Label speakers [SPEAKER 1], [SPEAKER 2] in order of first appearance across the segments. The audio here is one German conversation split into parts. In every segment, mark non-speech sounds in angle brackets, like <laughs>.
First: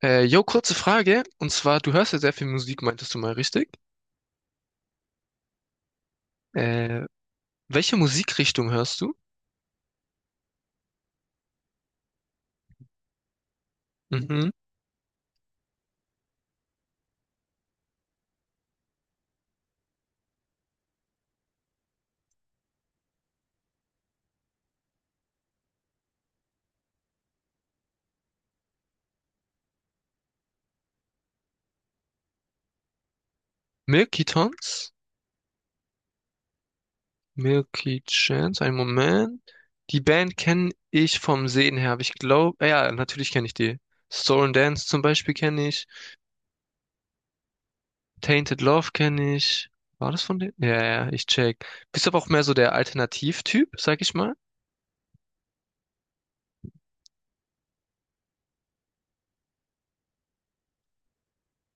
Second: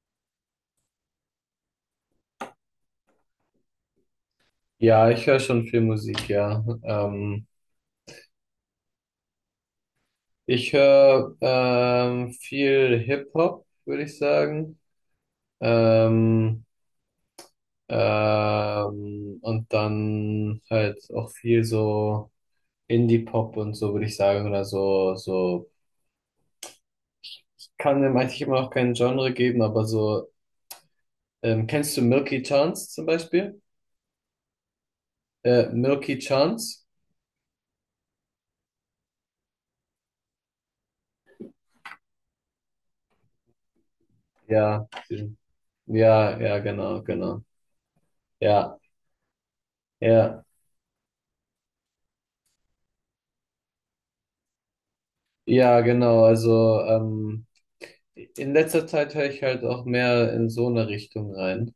[SPEAKER 1] Kurze Frage. Und zwar, du hörst ja sehr viel Musik, meintest du mal, richtig?
[SPEAKER 2] Ja, ich höre schon viel Musik, ja.
[SPEAKER 1] Äh, welche Musikrichtung hörst du?
[SPEAKER 2] Ich höre viel Hip-Hop, würde ich
[SPEAKER 1] Mhm.
[SPEAKER 2] sagen. Ähm, und dann halt auch viel so Indie-Pop und so, würde ich sagen. Oder so, so. Kann dem eigentlich immer noch kein Genre geben, aber so. Kennst du Milky Chance zum Beispiel?
[SPEAKER 1] Milky Tones?
[SPEAKER 2] Milky Chance?
[SPEAKER 1] Milky Chance? Einen Moment. Die Band kenne ich vom Sehen her, aber ich glaube, ja, natürlich kenne ich die. Soul and Dance
[SPEAKER 2] Ja.
[SPEAKER 1] zum Beispiel kenne ich.
[SPEAKER 2] Ja, ja, genau, genau.
[SPEAKER 1] Tainted
[SPEAKER 2] Ja,
[SPEAKER 1] Love kenne ich. War das von
[SPEAKER 2] ja.
[SPEAKER 1] denen? Ja, ja, ja, ich check. Bist aber auch mehr so der Alternativtyp, sag ich mal.
[SPEAKER 2] Ja, genau. Also, in letzter Zeit höre ich halt auch mehr in so eine Richtung rein.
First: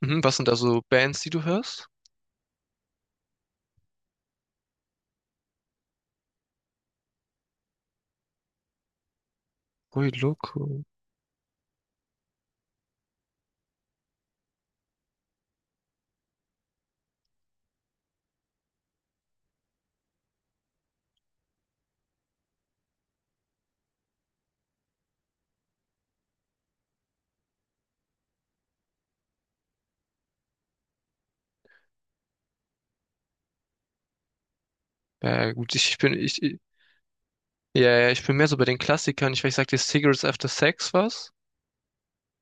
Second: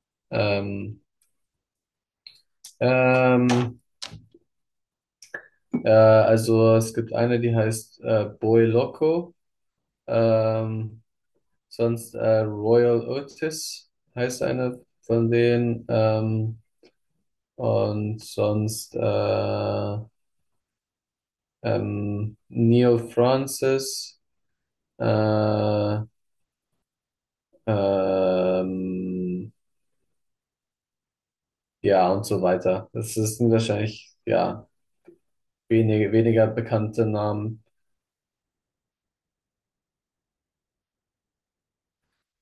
[SPEAKER 1] Mhm. Was sind da so
[SPEAKER 2] Ähm,
[SPEAKER 1] Bands, die du hörst?
[SPEAKER 2] ähm, also es gibt eine, die heißt Boy Loco,
[SPEAKER 1] Ui, Loco.
[SPEAKER 2] ähm, sonst Royal Otis heißt eine von denen, und sonst Neil Francis, äh, ähm, ja und so weiter. Das ist wahrscheinlich, ja.
[SPEAKER 1] Ja, gut, ich
[SPEAKER 2] Wenige,
[SPEAKER 1] bin, ich,
[SPEAKER 2] weniger bekannte Namen.
[SPEAKER 1] ja, ja, ich bin mehr so bei den Klassikern. Ich weiß, sagt dir Cigarettes After Sex was?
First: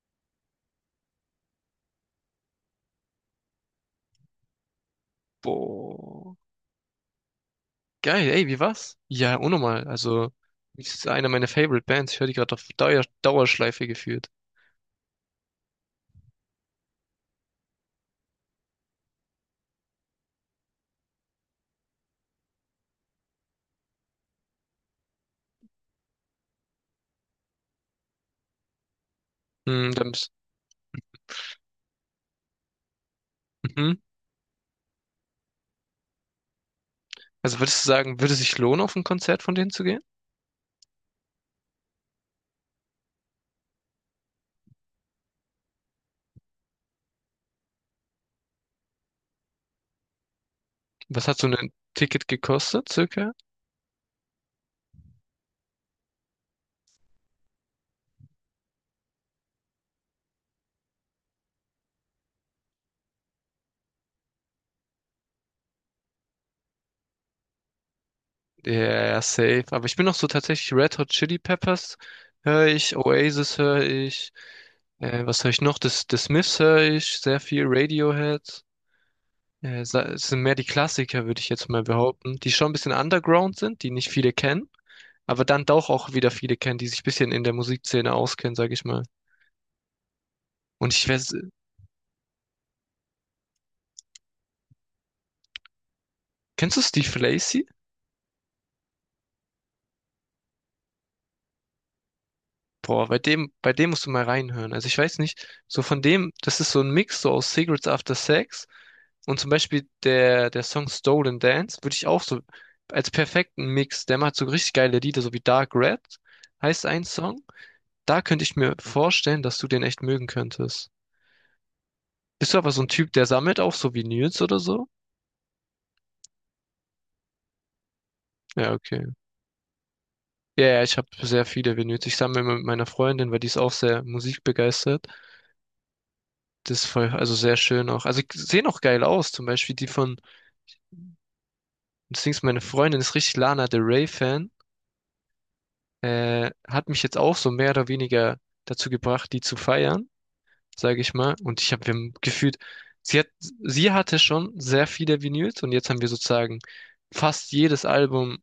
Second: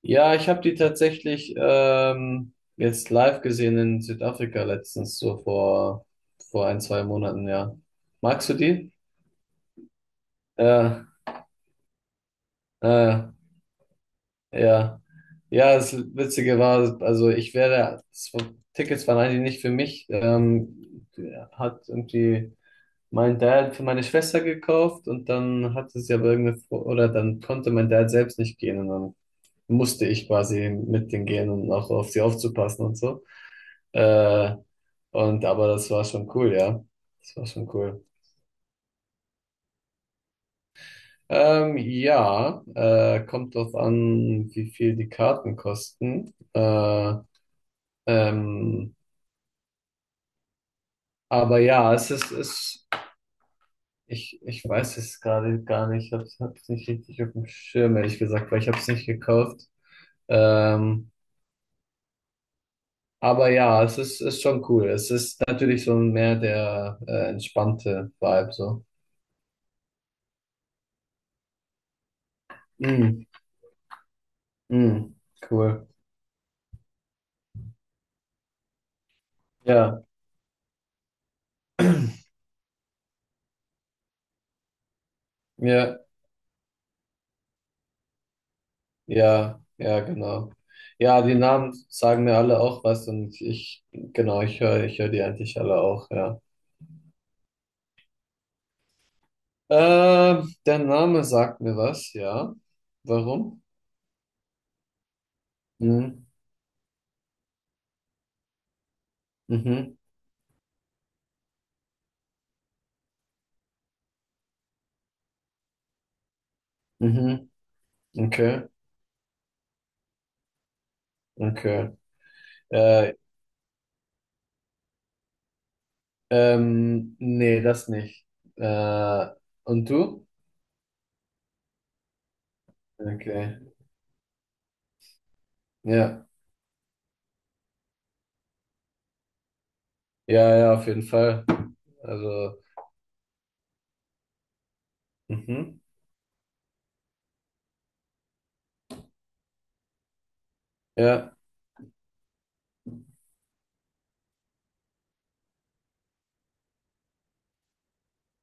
[SPEAKER 2] Ja, ich habe die tatsächlich jetzt live gesehen in Südafrika letztens, so vor,
[SPEAKER 1] Boah.
[SPEAKER 2] vor ein, zwei Monaten, ja.
[SPEAKER 1] Geil, ey,
[SPEAKER 2] Magst du
[SPEAKER 1] wie
[SPEAKER 2] die?
[SPEAKER 1] war's? Ja, unnormal. Also, das
[SPEAKER 2] Äh,
[SPEAKER 1] ist eine meiner Favorite Bands. Ich höre die gerade auf
[SPEAKER 2] äh,
[SPEAKER 1] Dauerschleife geführt.
[SPEAKER 2] ja. Ja, das Witzige war, also ich wäre, das war, Tickets waren eigentlich nicht für mich. Hat irgendwie mein Dad für meine Schwester gekauft, und dann hatte sie aber irgendeine, oder dann konnte mein Dad selbst nicht gehen und dann
[SPEAKER 1] Hm,
[SPEAKER 2] musste
[SPEAKER 1] dann
[SPEAKER 2] ich
[SPEAKER 1] bist,
[SPEAKER 2] quasi mit denen gehen und auch auf sie aufzupassen und so.
[SPEAKER 1] mhm.
[SPEAKER 2] Äh, und aber das war schon cool, ja. Das war
[SPEAKER 1] Also
[SPEAKER 2] schon
[SPEAKER 1] würdest du
[SPEAKER 2] cool.
[SPEAKER 1] sagen, würde es sich lohnen, auf ein Konzert von denen zu gehen?
[SPEAKER 2] Ja, kommt drauf an, wie viel die Karten kosten. Ähm,
[SPEAKER 1] Was hat so
[SPEAKER 2] aber
[SPEAKER 1] ein
[SPEAKER 2] ja,
[SPEAKER 1] Ticket gekostet, circa?
[SPEAKER 2] ich weiß es gerade gar nicht. Ich hab's nicht richtig auf dem Schirm, ehrlich gesagt, weil ich hab's nicht gekauft. Ähm, aber ja, es ist schon cool. Es ist natürlich so mehr der entspannte Vibe
[SPEAKER 1] Ja,
[SPEAKER 2] so.
[SPEAKER 1] ja, safe. Aber ich bin noch so tatsächlich Red Hot Chili Peppers höre ich,
[SPEAKER 2] Mm,
[SPEAKER 1] Oasis höre ich,
[SPEAKER 2] mm,
[SPEAKER 1] was höre ich noch?
[SPEAKER 2] cool.
[SPEAKER 1] Das, the Smiths höre ich, sehr viel Radiohead. Sa-
[SPEAKER 2] Ja,
[SPEAKER 1] es sind mehr die Klassiker, würde ich jetzt mal behaupten, die schon ein bisschen underground sind, die nicht viele kennen, aber dann doch
[SPEAKER 2] ja,
[SPEAKER 1] auch wieder viele kennen, die sich ein bisschen in der Musikszene auskennen, sage ich mal.
[SPEAKER 2] ja, ja, genau.
[SPEAKER 1] Und ich
[SPEAKER 2] Ja,
[SPEAKER 1] weiß,
[SPEAKER 2] die Namen sagen mir alle auch was, und ich, genau, ich höre die eigentlich alle auch, ja.
[SPEAKER 1] kennst du Steve Lacy?
[SPEAKER 2] Der Name sagt mir was, ja.
[SPEAKER 1] Boah, bei
[SPEAKER 2] Warum?
[SPEAKER 1] dem musst du mal reinhören. Also ich weiß nicht, so von
[SPEAKER 2] Mhm,
[SPEAKER 1] dem, das ist so ein Mix so aus Cigarettes After Sex. Und zum Beispiel
[SPEAKER 2] mhm,
[SPEAKER 1] der Song Stolen Dance würde ich auch so als perfekten Mix, der macht so richtig geile Lieder, so wie Dark Red heißt ein Song.
[SPEAKER 2] mhm,
[SPEAKER 1] Da könnte ich
[SPEAKER 2] okay,
[SPEAKER 1] mir vorstellen, dass du den echt mögen könntest.
[SPEAKER 2] okay.
[SPEAKER 1] Bist du aber so ein Typ,
[SPEAKER 2] Äh,
[SPEAKER 1] der sammelt auch so Vinyls oder so?
[SPEAKER 2] Nee, das nicht.
[SPEAKER 1] Ja, okay.
[SPEAKER 2] Äh, und du?
[SPEAKER 1] Ja, ja, ich habe sehr viele Vinyls. Ich sammle immer mit meiner Freundin, weil die ist
[SPEAKER 2] Okay,
[SPEAKER 1] auch sehr musikbegeistert.
[SPEAKER 2] ja,
[SPEAKER 1] Das ist voll, also sehr schön auch. Also sehen auch geil aus. Zum Beispiel die von,
[SPEAKER 2] ja, ja, auf jeden Fall.
[SPEAKER 1] das Ding ist,
[SPEAKER 2] Also,
[SPEAKER 1] meine Freundin ist richtig Lana Del Rey Fan.
[SPEAKER 2] mhm,
[SPEAKER 1] Äh, hat mich jetzt auch so mehr oder weniger dazu gebracht, die zu feiern, sage ich mal.
[SPEAKER 2] ja,
[SPEAKER 1] Und ich habe wir gefühlt, sie hatte schon sehr viele Vinyls und jetzt haben wir sozusagen fast jedes Album,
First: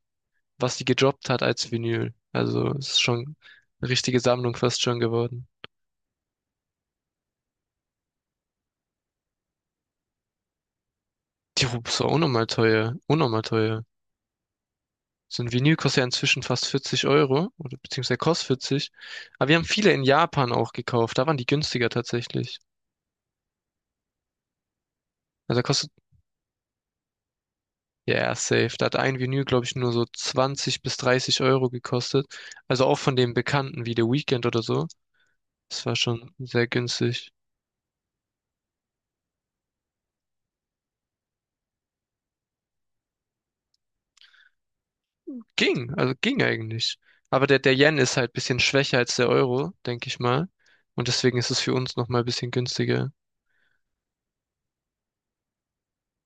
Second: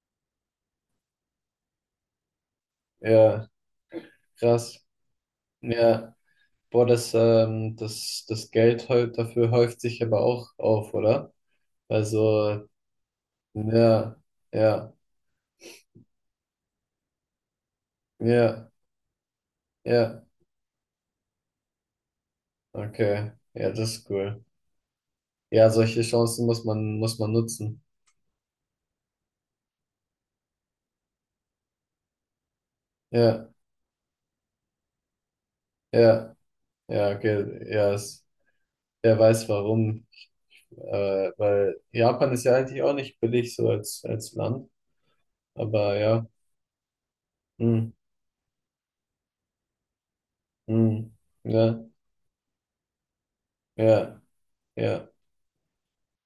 [SPEAKER 1] was sie gedroppt hat, als Vinyl. Also es ist schon
[SPEAKER 2] ja,
[SPEAKER 1] eine richtige Sammlung fast
[SPEAKER 2] krass.
[SPEAKER 1] schon geworden.
[SPEAKER 2] Ja, boah, das, das Geld dafür häuft sich aber auch auf, oder?
[SPEAKER 1] Die Rubis war unnormal
[SPEAKER 2] Also,
[SPEAKER 1] teuer, unnormal teuer.
[SPEAKER 2] ja, ja,
[SPEAKER 1] So ein Vinyl kostet ja inzwischen fast 40 Euro, oder beziehungsweise kostet
[SPEAKER 2] ja,
[SPEAKER 1] 40. Aber wir haben viele in
[SPEAKER 2] ja,
[SPEAKER 1] Japan auch gekauft, da waren die günstiger tatsächlich.
[SPEAKER 2] okay, ja, das ist cool.
[SPEAKER 1] Also da
[SPEAKER 2] Ja,
[SPEAKER 1] kostet.
[SPEAKER 2] solche Chancen muss man nutzen.
[SPEAKER 1] Ja, ja, safe. Da hat ein Vinyl, glaube ich, nur so 20 bis 30 € gekostet. Also auch von den
[SPEAKER 2] Ja,
[SPEAKER 1] Bekannten wie The Weeknd oder so. Das war schon
[SPEAKER 2] ja,
[SPEAKER 1] sehr
[SPEAKER 2] ja,
[SPEAKER 1] günstig.
[SPEAKER 2] okay, ja, wer weiß warum, weil Japan ist ja eigentlich auch nicht billig so als Land,
[SPEAKER 1] Ging,
[SPEAKER 2] aber
[SPEAKER 1] also
[SPEAKER 2] ja,
[SPEAKER 1] ging eigentlich. Aber der
[SPEAKER 2] hm,
[SPEAKER 1] Yen ist halt bisschen schwächer als der Euro, denke ich mal. Und
[SPEAKER 2] hm,
[SPEAKER 1] deswegen ist es für
[SPEAKER 2] ja,
[SPEAKER 1] uns nochmal ein bisschen günstiger.
[SPEAKER 2] ja, ja,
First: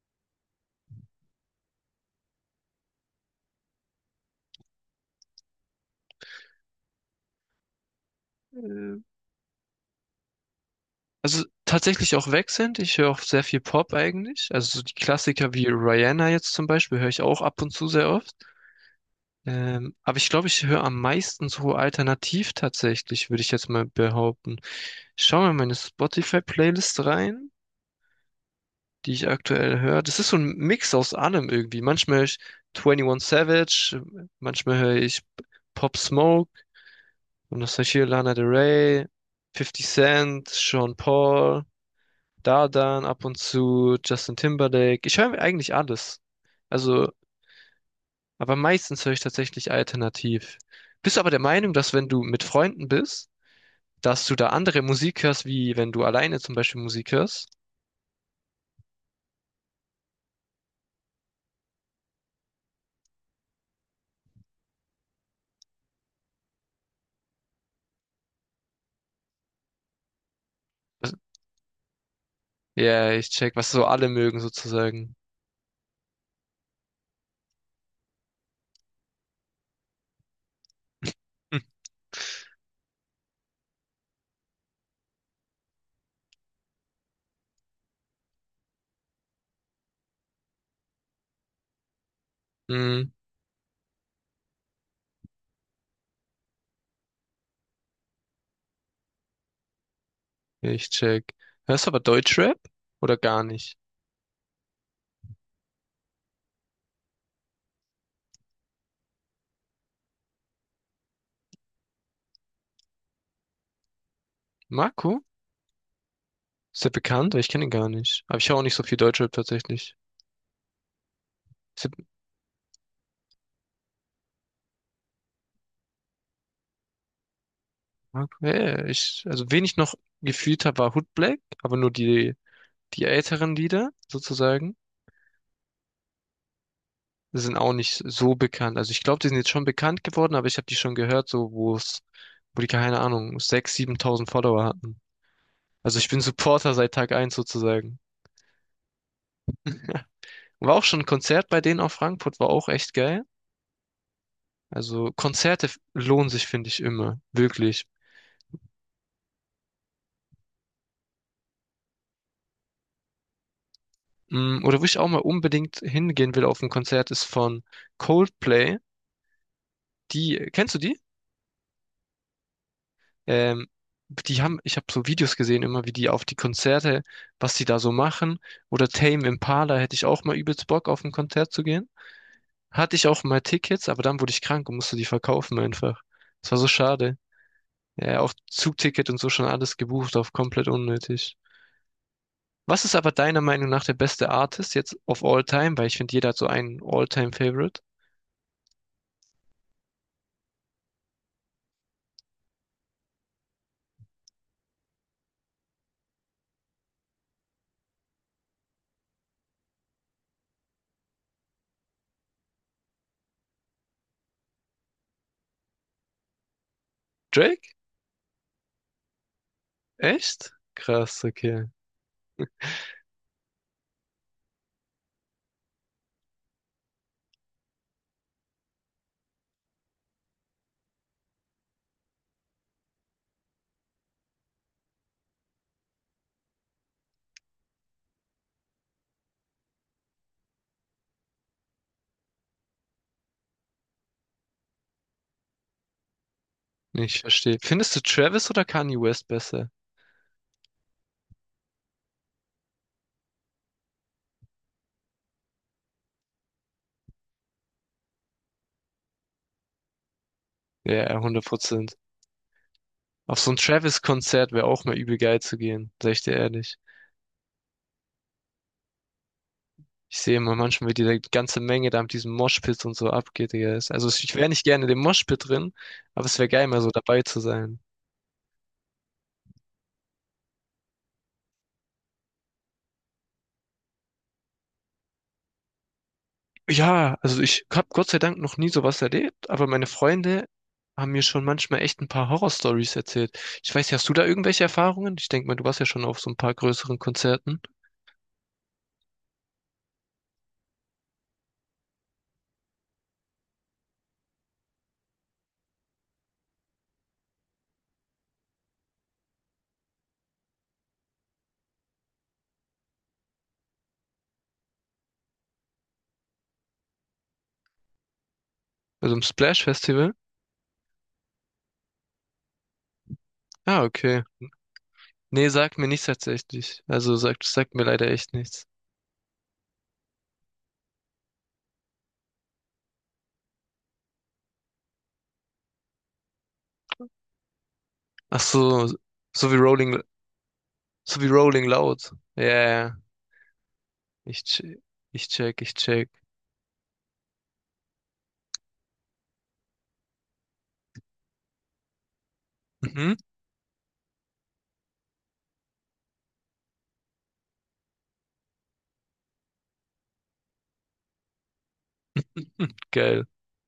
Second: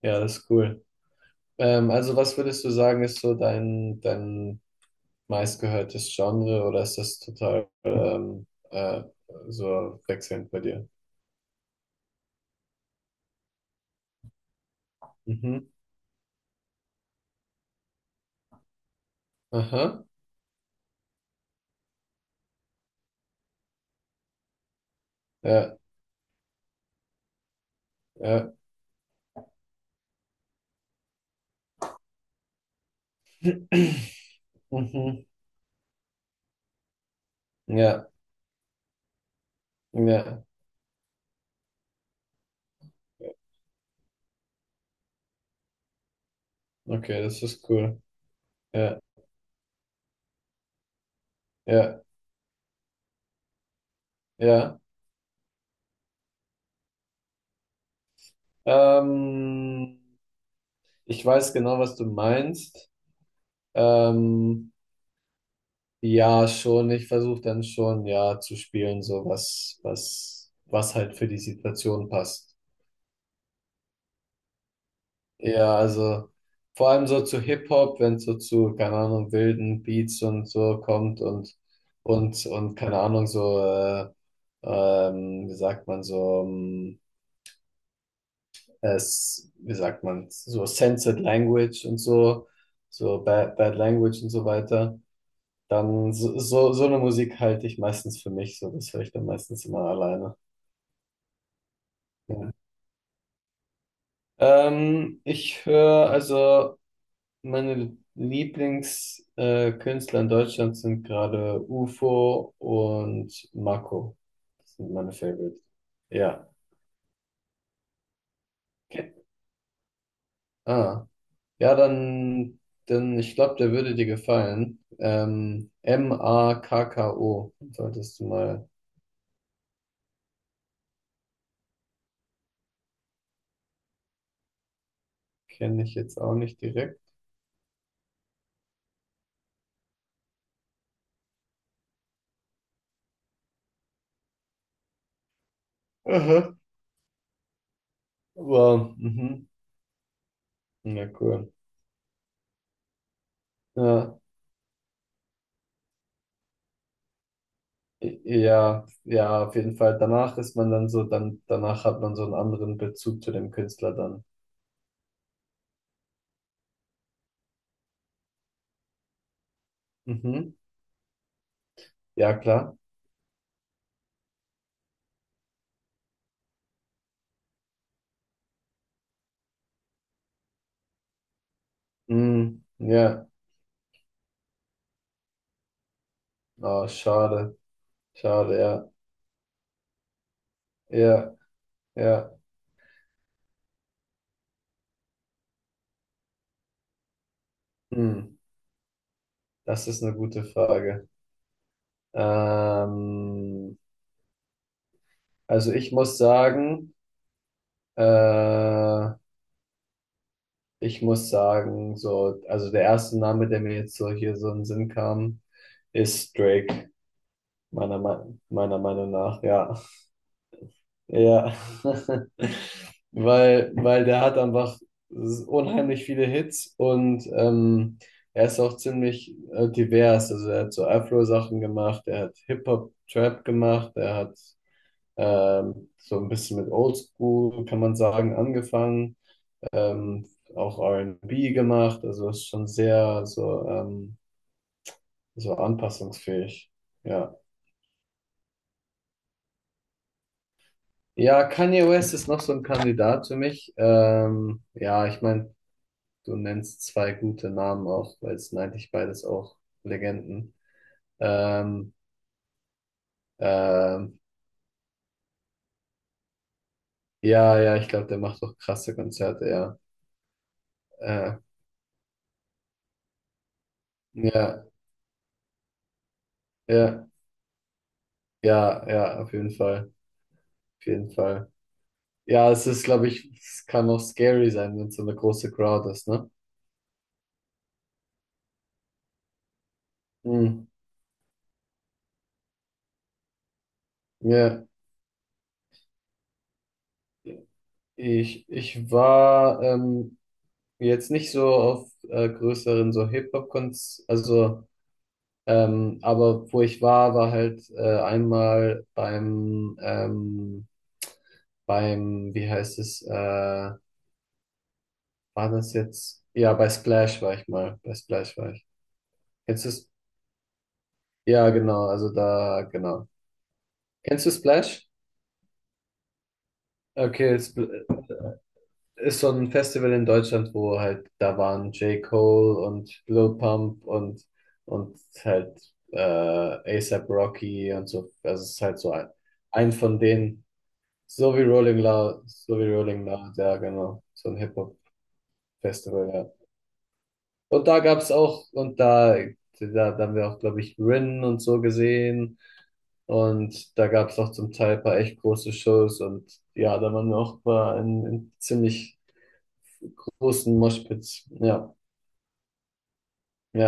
[SPEAKER 2] ja, das ist cool. Also was würdest du sagen, ist so dein meistgehörtes Genre, oder ist das total
[SPEAKER 1] Äh,
[SPEAKER 2] äh, so wechselnd bei dir?
[SPEAKER 1] Also tatsächlich auch wechselnd. Ich höre auch sehr viel Pop eigentlich. Also so die Klassiker wie
[SPEAKER 2] Mhm.
[SPEAKER 1] Rihanna jetzt zum Beispiel höre ich auch ab und zu sehr oft.
[SPEAKER 2] Aha.
[SPEAKER 1] Aber ich glaube, ich höre am meisten so alternativ tatsächlich, würde ich jetzt mal behaupten. Ich schaue mal in meine
[SPEAKER 2] Ja,
[SPEAKER 1] Spotify-Playlist rein,
[SPEAKER 2] ja.
[SPEAKER 1] die ich aktuell höre. Das ist so ein Mix aus allem irgendwie. Manchmal höre ich 21 Savage,
[SPEAKER 2] <clears throat>
[SPEAKER 1] manchmal höre ich
[SPEAKER 2] Mhm.
[SPEAKER 1] Pop Smoke und das heißt hier
[SPEAKER 2] Ja,
[SPEAKER 1] Lana Del Rey, Fifty
[SPEAKER 2] ja.
[SPEAKER 1] Cent, Sean Paul, Dadan ab und zu, Justin Timberlake. Ich höre eigentlich alles. Also
[SPEAKER 2] Okay, das ist cool.
[SPEAKER 1] aber
[SPEAKER 2] Ja,
[SPEAKER 1] meistens höre ich tatsächlich alternativ. Bist du aber der Meinung, dass
[SPEAKER 2] ja,
[SPEAKER 1] wenn du mit Freunden bist, dass du da
[SPEAKER 2] ja.
[SPEAKER 1] andere Musik hörst, wie wenn du alleine zum Beispiel Musik hörst?
[SPEAKER 2] Ähm, Ich weiß genau, was du meinst. Ähm, ja, schon. Ich versuche dann schon, ja, zu spielen, so was
[SPEAKER 1] Was-
[SPEAKER 2] halt für die Situation passt.
[SPEAKER 1] ja, ich check, was so alle mögen sozusagen.
[SPEAKER 2] Ja, also vor allem so zu Hip-Hop, wenn es so zu, keine Ahnung, wilden Beats und so kommt,
[SPEAKER 1] Hm.
[SPEAKER 2] und, keine Ahnung, so, wie sagt man, so, wie sagt man, so censored Language und so,
[SPEAKER 1] Hm,
[SPEAKER 2] so Bad Language und so weiter, dann so eine Musik halte ich meistens für mich, so, das höre ich dann meistens immer alleine.
[SPEAKER 1] ich check. Hörst du aber Deutschrap
[SPEAKER 2] Ja.
[SPEAKER 1] oder gar nicht?
[SPEAKER 2] Ich höre also. Meine Lieblingskünstler, Künstler in Deutschland sind gerade UFO und Marco. Das sind meine
[SPEAKER 1] Marco?
[SPEAKER 2] Favorites. Ja.
[SPEAKER 1] Ist der bekannt? Ich kenne ihn gar nicht. Aber ich höre auch nicht so viel
[SPEAKER 2] Okay.
[SPEAKER 1] Deutschrap tatsächlich.
[SPEAKER 2] Ah. Ja,
[SPEAKER 1] Ist der
[SPEAKER 2] dann ich glaube, der würde dir gefallen. Makko. Solltest du
[SPEAKER 1] Marco? Ja, ja,
[SPEAKER 2] mal.
[SPEAKER 1] ja, ich, also wen ich noch gefühlt habe, war Hood Black, aber nur die älteren Lieder sozusagen.
[SPEAKER 2] Kenne ich jetzt auch nicht direkt.
[SPEAKER 1] Sind auch nicht so bekannt. Also ich glaube, die sind jetzt schon bekannt geworden, aber ich habe die schon gehört, so wo die keine Ahnung, 6.000, 7.000 Follower hatten. Also ich bin
[SPEAKER 2] Aha.
[SPEAKER 1] Supporter seit Tag eins sozusagen.
[SPEAKER 2] Wow. Mhm.
[SPEAKER 1] War auch schon ein
[SPEAKER 2] Ja,
[SPEAKER 1] Konzert
[SPEAKER 2] cool.
[SPEAKER 1] bei denen auf Frankfurt, war auch echt geil.
[SPEAKER 2] Ja.
[SPEAKER 1] Also Konzerte lohnen sich, finde ich, immer. Wirklich.
[SPEAKER 2] Ja, ja, auf jeden Fall. Danach ist man dann so, dann, danach hat man so einen anderen Bezug zu dem Künstler dann.
[SPEAKER 1] Mm, oder wo ich auch mal unbedingt hingehen will auf ein Konzert, ist von Coldplay. Die,
[SPEAKER 2] Mhm.
[SPEAKER 1] kennst du die?
[SPEAKER 2] Ja, klar.
[SPEAKER 1] Ähm, die haben, ich habe so Videos gesehen, immer wie die auf die Konzerte, was die da so machen. Oder Tame Impala hätte ich auch mal übelst Bock, auf ein Konzert zu gehen.
[SPEAKER 2] Hm,
[SPEAKER 1] Hatte ich auch
[SPEAKER 2] ja,
[SPEAKER 1] mal Tickets, aber dann wurde ich krank und musste die verkaufen einfach. Das war so
[SPEAKER 2] oh,
[SPEAKER 1] schade.
[SPEAKER 2] schade.
[SPEAKER 1] Ja, auch
[SPEAKER 2] Schade, ja.
[SPEAKER 1] Zugticket und so schon alles gebucht auf komplett
[SPEAKER 2] Ja,
[SPEAKER 1] unnötig.
[SPEAKER 2] ja.
[SPEAKER 1] Was ist aber deiner Meinung nach der beste Artist jetzt of all time? Weil ich finde, jeder hat so einen All-Time-Favorite.
[SPEAKER 2] Hm, das ist eine gute Frage. Ähm, also ich muss sagen, äh, so, also der erste Name, der mir jetzt so hier so in den Sinn kam, ist Drake,
[SPEAKER 1] Drake?
[SPEAKER 2] meiner Meinung nach, ja.
[SPEAKER 1] Echt? Krass,
[SPEAKER 2] Ja,
[SPEAKER 1] okay.
[SPEAKER 2] <laughs> weil der hat einfach unheimlich viele Hits, und er ist auch ziemlich divers. Also er hat so Afro-Sachen gemacht, er hat Hip-Hop-Trap gemacht, er hat so ein bisschen mit Oldschool, kann man sagen, angefangen, ähm, auch R&B gemacht, also ist schon sehr so, so anpassungsfähig.
[SPEAKER 1] Nee, ich
[SPEAKER 2] Ja.
[SPEAKER 1] verstehe. Findest du Travis oder Kanye West besser?
[SPEAKER 2] Ja, Kanye West ist noch so ein Kandidat für mich. Ja, ich meine, du nennst zwei gute Namen auch, weil es sind eigentlich beides auch Legenden.
[SPEAKER 1] Ja, hundert
[SPEAKER 2] Ähm,
[SPEAKER 1] Prozent. Auf so ein
[SPEAKER 2] ähm,
[SPEAKER 1] Travis-Konzert wäre auch mal übel geil zu gehen, sag ich dir ehrlich.
[SPEAKER 2] ja, ja, ich glaube, der macht doch krasse Konzerte, ja.
[SPEAKER 1] Ich sehe immer manchmal, wie die
[SPEAKER 2] Äh,
[SPEAKER 1] ganze Menge da mit diesem Moshpit und so abgeht, Digga. Es- Also ich wäre nicht
[SPEAKER 2] ja,
[SPEAKER 1] gerne in dem Moshpit drin, aber es wäre geil, mal so
[SPEAKER 2] ja,
[SPEAKER 1] dabei zu sein.
[SPEAKER 2] ja, ja, auf jeden Fall, auf jeden Fall. Ja, es ist, glaube ich, es kann auch scary sein, wenn es so eine große Crowd ist, ne?
[SPEAKER 1] Ja, also ich habe Gott sei Dank noch nie sowas erlebt, aber meine Freunde
[SPEAKER 2] Hm.
[SPEAKER 1] haben mir schon manchmal echt ein paar Horror-Stories erzählt. Ich weiß nicht, hast du da irgendwelche
[SPEAKER 2] Ja,
[SPEAKER 1] Erfahrungen? Ich denke mal, du warst ja schon auf so ein paar größeren Konzerten,
[SPEAKER 2] ich war jetzt nicht so auf größeren so Hip-Hop-Konz, also. Aber wo ich war, war halt einmal beim wie heißt es, war das jetzt? Ja, bei Splash war ich mal. Bei Splash war ich.
[SPEAKER 1] also im
[SPEAKER 2] Kennst du es?
[SPEAKER 1] Splash-Festival.
[SPEAKER 2] Ja, genau, also da, genau.
[SPEAKER 1] Ah, okay.
[SPEAKER 2] Kennst du Splash?
[SPEAKER 1] Nee, sagt mir nichts tatsächlich. Also
[SPEAKER 2] Okay, es
[SPEAKER 1] sagt mir leider echt nichts.
[SPEAKER 2] ist so ein Festival in Deutschland, wo halt, da waren J. Cole und Lil Pump und, halt A$AP Rocky und so.
[SPEAKER 1] Ach
[SPEAKER 2] Also es ist halt
[SPEAKER 1] so,
[SPEAKER 2] so ein,
[SPEAKER 1] so wie
[SPEAKER 2] ein von
[SPEAKER 1] Rolling,
[SPEAKER 2] denen.
[SPEAKER 1] so wie
[SPEAKER 2] So wie
[SPEAKER 1] Rolling
[SPEAKER 2] Rolling
[SPEAKER 1] Loud.
[SPEAKER 2] Loud,
[SPEAKER 1] Ja,
[SPEAKER 2] so
[SPEAKER 1] ja,
[SPEAKER 2] wie
[SPEAKER 1] ja.
[SPEAKER 2] Rolling Loud, ja, genau. So ein
[SPEAKER 1] ich check, ich check, ich check.
[SPEAKER 2] Hip-Hop-Festival, ja. Und da gab's auch, und da haben wir auch, glaube ich, Rin und so gesehen.
[SPEAKER 1] Mhm.
[SPEAKER 2] Und da gab's auch zum Teil ein paar echt große Shows. Und ja, da waren wir auch mal in ziemlich großen Moshpits. Ja,
[SPEAKER 1] Hm, geil.
[SPEAKER 2] ja.